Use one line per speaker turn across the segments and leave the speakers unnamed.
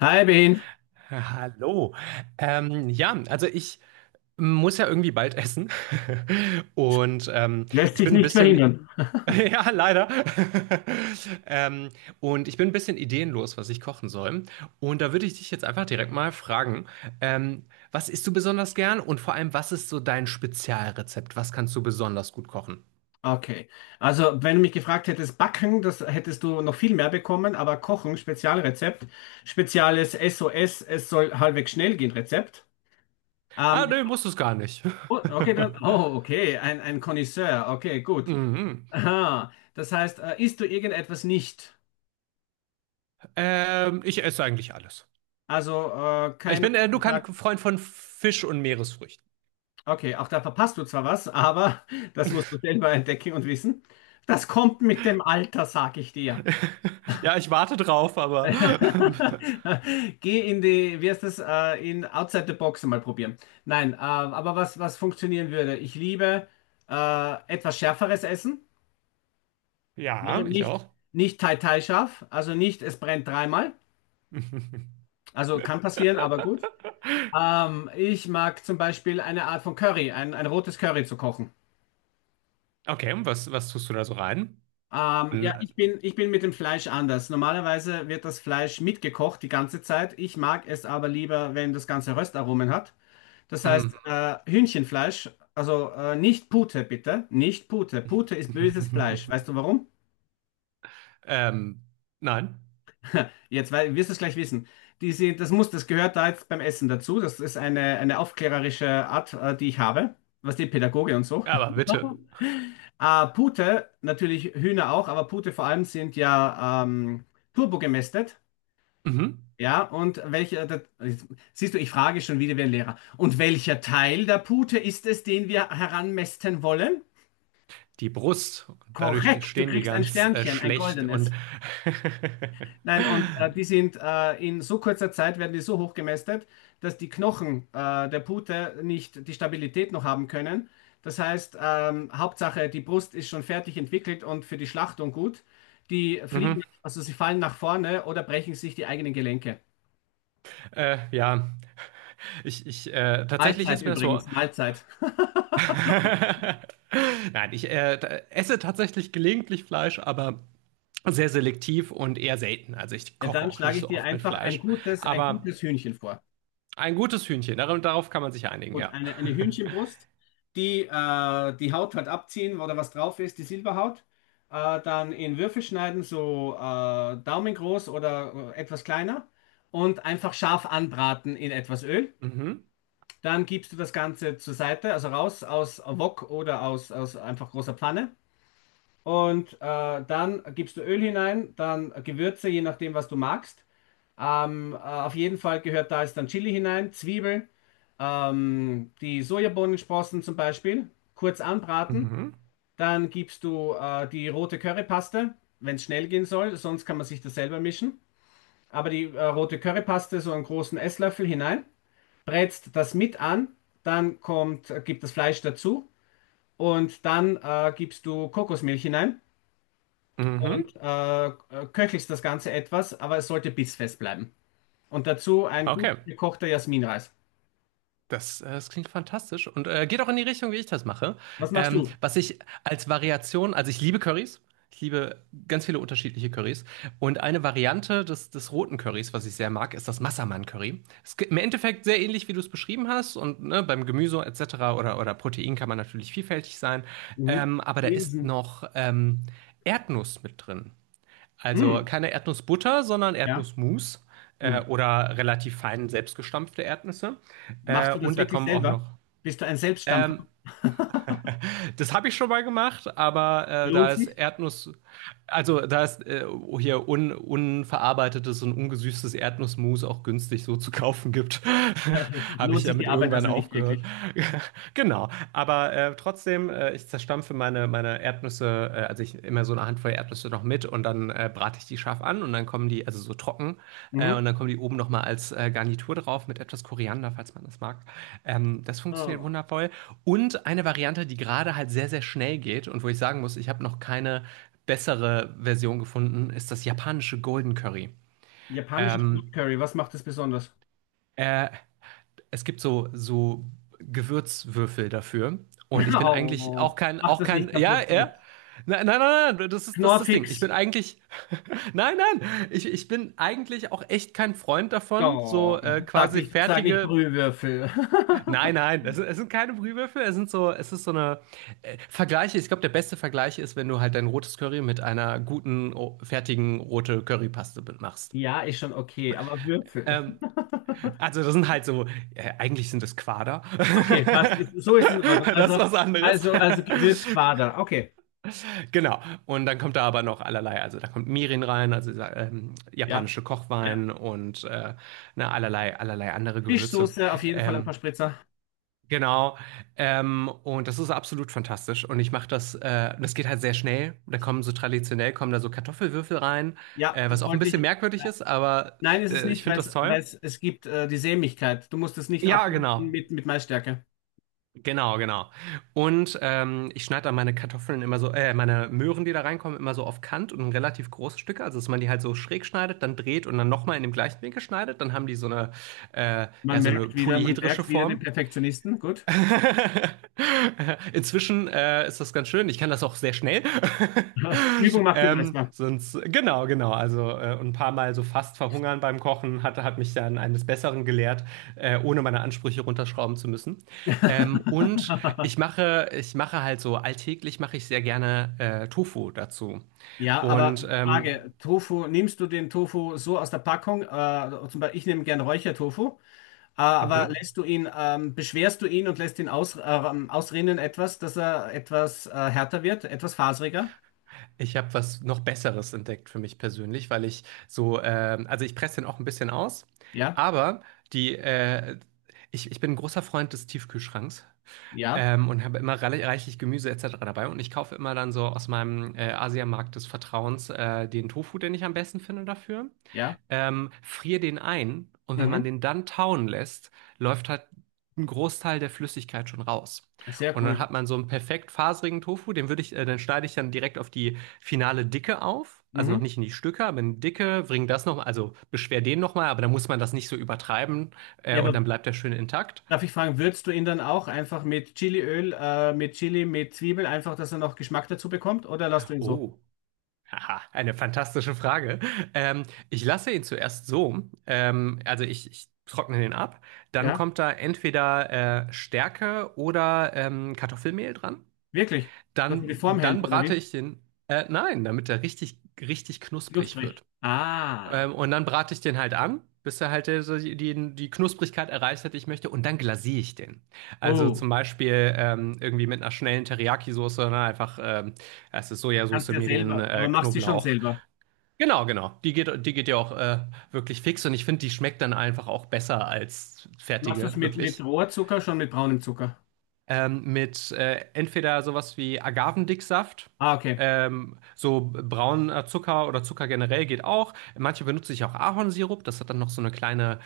Hi Ben.
Hallo. Ja, also ich muss ja irgendwie bald essen. Und ähm,
Lässt
ich
sich
bin ein
nicht
bisschen,
verhindern.
ja, leider. Ähm, und ich bin ein bisschen ideenlos, was ich kochen soll. Und da würde ich dich jetzt einfach direkt mal fragen, ähm, was isst du besonders gern und vor allem, was ist so dein Spezialrezept? Was kannst du besonders gut kochen?
Okay. Also wenn du mich gefragt hättest, Backen, das hättest du noch viel mehr bekommen, aber Kochen, Spezialrezept, spezielles SOS, es soll halbwegs schnell gehen, Rezept.
Ah,
Ähm,
nee, musst du es gar nicht.
oh, okay, dann, oh, okay, ein Connoisseur, okay, gut.
Mhm.
Aha, das heißt, isst du irgendetwas nicht?
Ich esse eigentlich alles.
Also
Ich
keiner
bin, du kannst
sagt,
Freund von Fisch und Meeresfrüchten.
okay, auch da verpasst du zwar was, aber das musst du selber entdecken und wissen. Das kommt mit dem Alter, sag ich dir.
Ja, ich warte drauf, aber.
Geh in die, wie heißt das, in Outside the Box mal probieren. Nein, aber was funktionieren würde? Ich liebe etwas schärferes Essen. Ja,
Ja, ich
nicht,
auch.
nicht Thai Thai scharf, also nicht, es brennt dreimal. Also kann passieren, aber gut. Ich mag zum Beispiel eine Art von Curry, ein rotes Curry zu kochen.
Okay, und was, was tust du da so rein?
Ja,
An-
ich bin mit dem Fleisch anders. Normalerweise wird das Fleisch mitgekocht die ganze Zeit. Ich mag es aber lieber, wenn das Ganze Röstaromen hat. Das heißt,
mm.
Hühnchenfleisch, also nicht Pute, bitte. Nicht Pute. Pute ist böses Fleisch. Weißt du warum?
Ähm, nein.
Jetzt wirst du es gleich wissen. Diese, das muss, das gehört da jetzt beim Essen dazu. Das ist eine aufklärerische Art, die ich habe. Was die Pädagoge und so.
Ja, aber bitte.
Pute, natürlich Hühner auch, aber Pute vor allem sind ja turbogemästet.
Mhm.
Ja, und welcher, da, siehst du, ich frage schon wieder wie ein Lehrer. Und welcher Teil der Pute ist es, den wir heranmästen wollen?
Die Brust. Dadurch
Korrekt, du
stehen die
kriegst ein
ganz
Sternchen, ein
schlecht und.
goldenes. Nein, und die sind in so kurzer Zeit werden die so hoch gemästet, dass die Knochen der Pute nicht die Stabilität noch haben können. Das heißt, Hauptsache, die Brust ist schon fertig entwickelt und für die Schlachtung gut. Die fliegen,
Mhm.
also sie fallen nach vorne oder brechen sich die eigenen Gelenke.
Ja, ich tatsächlich
Mahlzeit
ist mir das so.
übrigens, Mahlzeit.
Nein, ich esse tatsächlich gelegentlich Fleisch, aber sehr selektiv und eher selten. Also ich
Ja,
koche
dann
auch
schlage
nicht
ich
so
dir
oft mit
einfach ein
Fleisch.
gutes, ein
Aber
gutes Hühnchen vor.
ein gutes Hühnchen, darauf kann man sich einigen,
Und
ja.
eine Hühnchenbrust, die die Haut halt abziehen, wo da was drauf ist, die Silberhaut, dann in Würfel schneiden, so daumengroß oder etwas kleiner und einfach scharf anbraten in etwas Öl.
Mhm.
Dann gibst du das Ganze zur Seite, also raus aus Wok oder aus einfach großer Pfanne. Und dann gibst du Öl hinein, dann Gewürze, je nachdem, was du magst. Auf jeden Fall gehört da jetzt dann Chili hinein, Zwiebeln, die Sojabohnensprossen zum Beispiel, kurz anbraten.
Mhm.
Dann gibst du die rote Currypaste, wenn es schnell gehen soll, sonst kann man sich das selber mischen. Aber die rote Currypaste, so einen großen Esslöffel hinein, brätst das mit an, dann kommt, gibt das Fleisch dazu und dann gibst du Kokosmilch hinein
Mhm.
und äh, köchelst das Ganze etwas, aber es sollte bissfest bleiben. Und dazu ein gut
Okay.
gekochter Jasminreis.
Das, das klingt fantastisch und geht auch in die Richtung, wie ich das mache.
Was machst du?
Was ich als Variation, also ich liebe Currys, ich liebe ganz viele unterschiedliche Currys. Und eine Variante des roten Currys, was ich sehr mag, ist das Massaman-Curry. Ist im Endeffekt sehr ähnlich, wie du es beschrieben hast. Und ne, beim Gemüse etc. Oder Protein kann man natürlich vielfältig sein.
Mhm.
Aber da ist
Linsen.
noch Erdnuss mit drin. Also
Mhm.
keine Erdnussbutter, sondern
Ja.
Erdnussmus
Mhm.
oder relativ fein selbstgestampfte Erdnüsse.
Machst du das
Und da
wirklich
kommen auch
selber?
noch.
Bist du ein Selbststampfer?
Ähm, das habe ich schon mal gemacht, aber
Lohnt
da ist
sich?
Erdnuss, also da ist hier unverarbeitetes und ungesüßtes Erdnussmus auch günstig so zu kaufen gibt, habe ich
Lohnt sich die
damit
Arbeit
irgendwann
also nicht
aufgehört.
wirklich.
Genau, aber trotzdem, ich zerstampfe meine Erdnüsse, also ich immer so eine Handvoll Erdnüsse noch mit und dann brate ich die scharf an und dann kommen die, also so trocken,
Mhm.
und dann kommen die oben nochmal als Garnitur drauf mit etwas Koriander, falls man das mag. Das funktioniert
Oh.
wundervoll. Und eine Variante, die gerade halt sehr, sehr schnell geht und wo ich sagen muss, ich habe noch keine bessere Version gefunden, ist das japanische Golden Curry.
Japanisches Grün
Ähm,
Curry, was macht das besonders?
äh, es gibt so, so Gewürzwürfel dafür. Und ich bin eigentlich
Oh, mach
auch
das
kein,
nicht
ja,
kaputt
ja.
jetzt.
Nein, nein, nein, nein, das ist, das ist das Ding. Ich
Knorrfix.
bin eigentlich, nein, nein, ich bin eigentlich auch echt kein Freund davon,
Oh,
so quasi
sag nicht
fertige,
Brühwürfel.
nein, nein, es sind keine Brühwürfel, es sind so, es ist so eine Vergleiche. Ich glaube, der beste Vergleich ist, wenn du halt dein rotes Curry mit einer guten, fertigen rote Currypaste machst.
Ja, ist schon okay, aber Würfel.
Ähm, also das sind halt so, eigentlich sind das Quader.
Okay, passt. Ist, so ist es in Ordnung.
Das ist was anderes.
Also Gewürzquader. Okay.
Genau. Und dann kommt da aber noch allerlei. Also da kommt Mirin rein, also dieser,
Ja,
japanische
ja.
Kochwein und ne, allerlei, allerlei andere Gewürze.
Fischsoße, auf jeden Fall ein paar
Ähm,
Spritzer.
genau. Und das ist absolut fantastisch. Und ich mache das, das geht halt sehr schnell. Da kommen so traditionell, kommen da so Kartoffelwürfel rein,
Ja,
was
das
auch ein
wollte
bisschen
ich.
merkwürdig
Ja.
ist, aber
Nein, ist es
ich
nicht, weil
finde das
es,
toll.
es gibt die Sämigkeit. Du musst es nicht
Ja,
abbinden
genau.
mit Maisstärke.
Genau, genau. Und ich schneide dann meine Kartoffeln immer so, meine Möhren, die da reinkommen, immer so auf Kant und in relativ große Stücke. Also, dass man die halt so schräg schneidet, dann dreht und dann nochmal in dem gleichen Winkel schneidet. Dann haben die so eine, ja, so eine
Man
polyhedrische
merkt wieder den
Form.
Perfektionisten. Gut.
Inzwischen ist das ganz schön. Ich kann das auch sehr schnell.
Übung macht den Meister.
Sonst, genau, genau. Also ein paar Mal so fast verhungern beim Kochen hat mich dann eines Besseren gelehrt, ohne meine Ansprüche runterschrauben zu müssen. Und ich mache halt so alltäglich mache ich sehr gerne Tofu dazu.
Ja, aber
Und
Frage, Tofu, nimmst du den Tofu so aus der Packung? Zum Beispiel, ich nehme gern Räuchertofu, aber
mhm.
lässt du ihn, beschwerst du ihn und lässt ihn ausrinnen etwas, dass er etwas härter wird, etwas faseriger?
Ich habe was noch Besseres entdeckt für mich persönlich, weil ich so, also ich presse den auch ein bisschen aus,
Ja?
aber die, ich bin ein großer Freund des Tiefkühlschranks.
Ja,
Und habe immer reichlich Gemüse etc. dabei. Und ich kaufe immer dann so aus meinem Asiamarkt des Vertrauens den Tofu, den ich am besten finde dafür.
ja.
Friere den ein und wenn man
Mhm.
den dann tauen lässt, läuft halt ein Großteil der Flüssigkeit schon raus.
Sehr
Und dann
cool.
hat man so einen perfekt faserigen Tofu, den würde den schneide ich dann direkt auf die finale Dicke auf. Also noch
Mhm.
nicht in die Stücke, aber in die Dicke, bring das nochmal, also beschwer den nochmal, aber dann muss man das nicht so übertreiben,
Ja,
und dann
aber
bleibt der schön intakt.
darf ich fragen, würzt du ihn dann auch einfach mit Chiliöl, mit Chili, mit Zwiebel, einfach, dass er noch Geschmack dazu bekommt? Oder lässt du ihn so?
Oh. Aha, eine fantastische Frage. Ähm, ich lasse ihn zuerst so, ich trockne den ab. Dann
Ja,
kommt da entweder Stärke oder Kartoffelmehl dran.
wirklich? Dass er die Form
Dann
hält, oder
brate
wie?
ich den, nein, damit er richtig, richtig knusprig
Knusprig.
wird.
Ah.
Und dann brate ich den halt an, bis er halt so die Knusprigkeit erreicht hat, die ich möchte. Und dann glasiere ich den. Also
Oh,
zum Beispiel irgendwie mit einer schnellen Teriyaki-Soße, ne? Einfach, es ist
kannst
Sojasauce,
du ja
Mirin,
selber, aber machst du schon
Knoblauch.
selber.
Genau, genau. Die geht ja auch wirklich fix und ich finde, die schmeckt dann einfach auch besser als
Machst du
fertige,
es
wirklich.
mit Rohrzucker, schon mit braunem Zucker?
Mit entweder sowas wie Agavendicksaft,
Ah, okay.
so brauner Zucker oder Zucker generell geht auch. Manche benutze ich auch Ahornsirup, das hat dann noch so eine kleine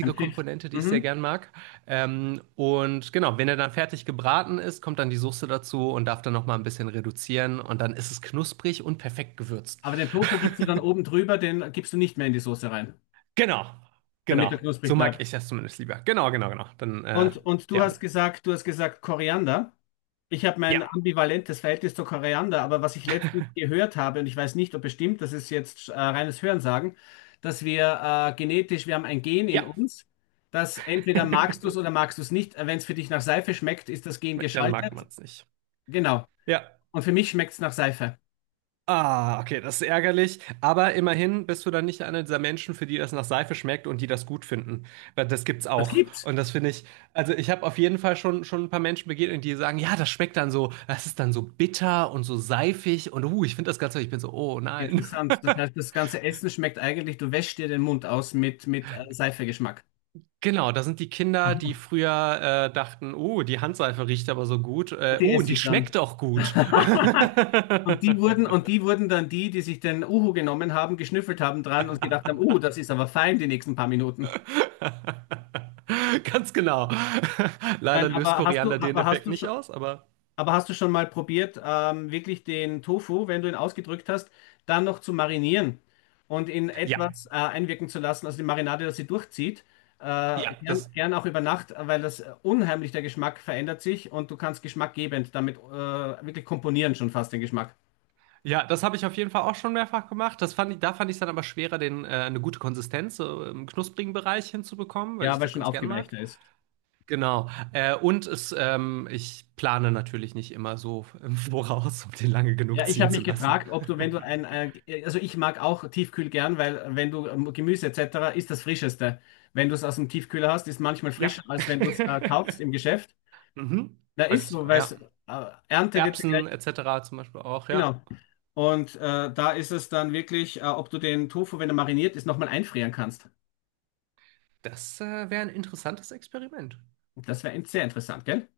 Ein Pfiff.
Komponente, die ich sehr
Mhm.
gern mag. Und genau, wenn er dann fertig gebraten ist, kommt dann die Soße dazu und darf dann noch mal ein bisschen reduzieren und dann ist es knusprig und perfekt gewürzt.
Aber den Tofu gibst du dann oben drüber, den gibst du nicht mehr in die Soße rein,
Genau,
damit
genau.
er
So
knusprig
mag
bleibt.
ich das zumindest lieber. Genau, genau, genau. Dann,
Und
ja.
du hast gesagt Koriander. Ich habe
Ja,
mein ambivalentes Verhältnis zu Koriander, aber was ich letztens gehört habe, und ich weiß nicht, ob es stimmt, das ist jetzt reines Hörensagen, dass wir genetisch, wir haben ein Gen in
ja.
uns, das entweder magst du es oder magst du es nicht. Wenn es für dich nach Seife schmeckt, ist das Gen
Dann mag
geschaltet.
man es nicht.
Genau.
Ja.
Und für mich schmeckt es nach Seife.
Ah, okay, das ist ärgerlich. Aber immerhin bist du dann nicht einer dieser Menschen, für die das nach Seife schmeckt und die das gut finden. Weil das gibt's
Das
auch.
gibt's.
Und das finde ich, also ich habe auf jeden Fall schon ein paar Menschen begegnet, die sagen, ja, das schmeckt dann so, das ist dann so bitter und so seifig und ich finde das ganz toll. Ich bin so, oh nein.
Interessant. Das heißt, das ganze Essen schmeckt eigentlich, du wäschst dir den Mund aus mit Seifegeschmack.
Genau, da sind die Kinder, die früher dachten, oh, die Handseife riecht aber so gut.
Und die
Oh, und
esse
die
ich dann.
schmeckt auch gut.
Und die wurden dann die, die sich den Uhu genommen haben, geschnüffelt haben dran und gedacht haben, das ist aber fein die nächsten paar Minuten.
Ganz genau. Leider
Nein,
löst Koriander den
aber hast
Effekt
du
nicht
schon,
aus, aber
aber hast du schon mal probiert, wirklich den Tofu, wenn du ihn ausgedrückt hast, dann noch zu marinieren und in
ja,
etwas einwirken zu lassen, also die Marinade, dass sie durchzieht, äh,
ja,
gern,
das,
gern auch über Nacht, weil das unheimlich der Geschmack verändert sich und du kannst geschmackgebend damit wirklich komponieren schon fast den Geschmack.
ja, das habe ich auf jeden Fall auch schon mehrfach gemacht. Das fand ich, da fand ich es dann aber schwerer, den, eine gute Konsistenz so im knusprigen Bereich hinzubekommen, weil
Ja,
ich
weil es
das
schon
ganz gern mag.
aufgeweichter ist.
Genau. Und es, ich plane natürlich nicht immer so im Voraus, um den lange genug
Ja, ich
ziehen
habe
zu
mich
lassen.
gefragt, ob du, wenn du also ich mag auch Tiefkühl gern, weil wenn du Gemüse etc. ist das Frischeste. Wenn du es aus dem Tiefkühler hast, ist manchmal
Ja.
frischer, als wenn du es kaufst im Geschäft.
Mhm.
Da ist
Häufig
so,
sogar,
weil
ja.
Ernte wird ja gleich,
Erbsen etc. zum Beispiel auch, ja.
genau. Und da ist es dann wirklich, ob du den Tofu, wenn er mariniert ist, nochmal einfrieren kannst.
Das wäre ein interessantes Experiment.
Das wäre sehr interessant, gell?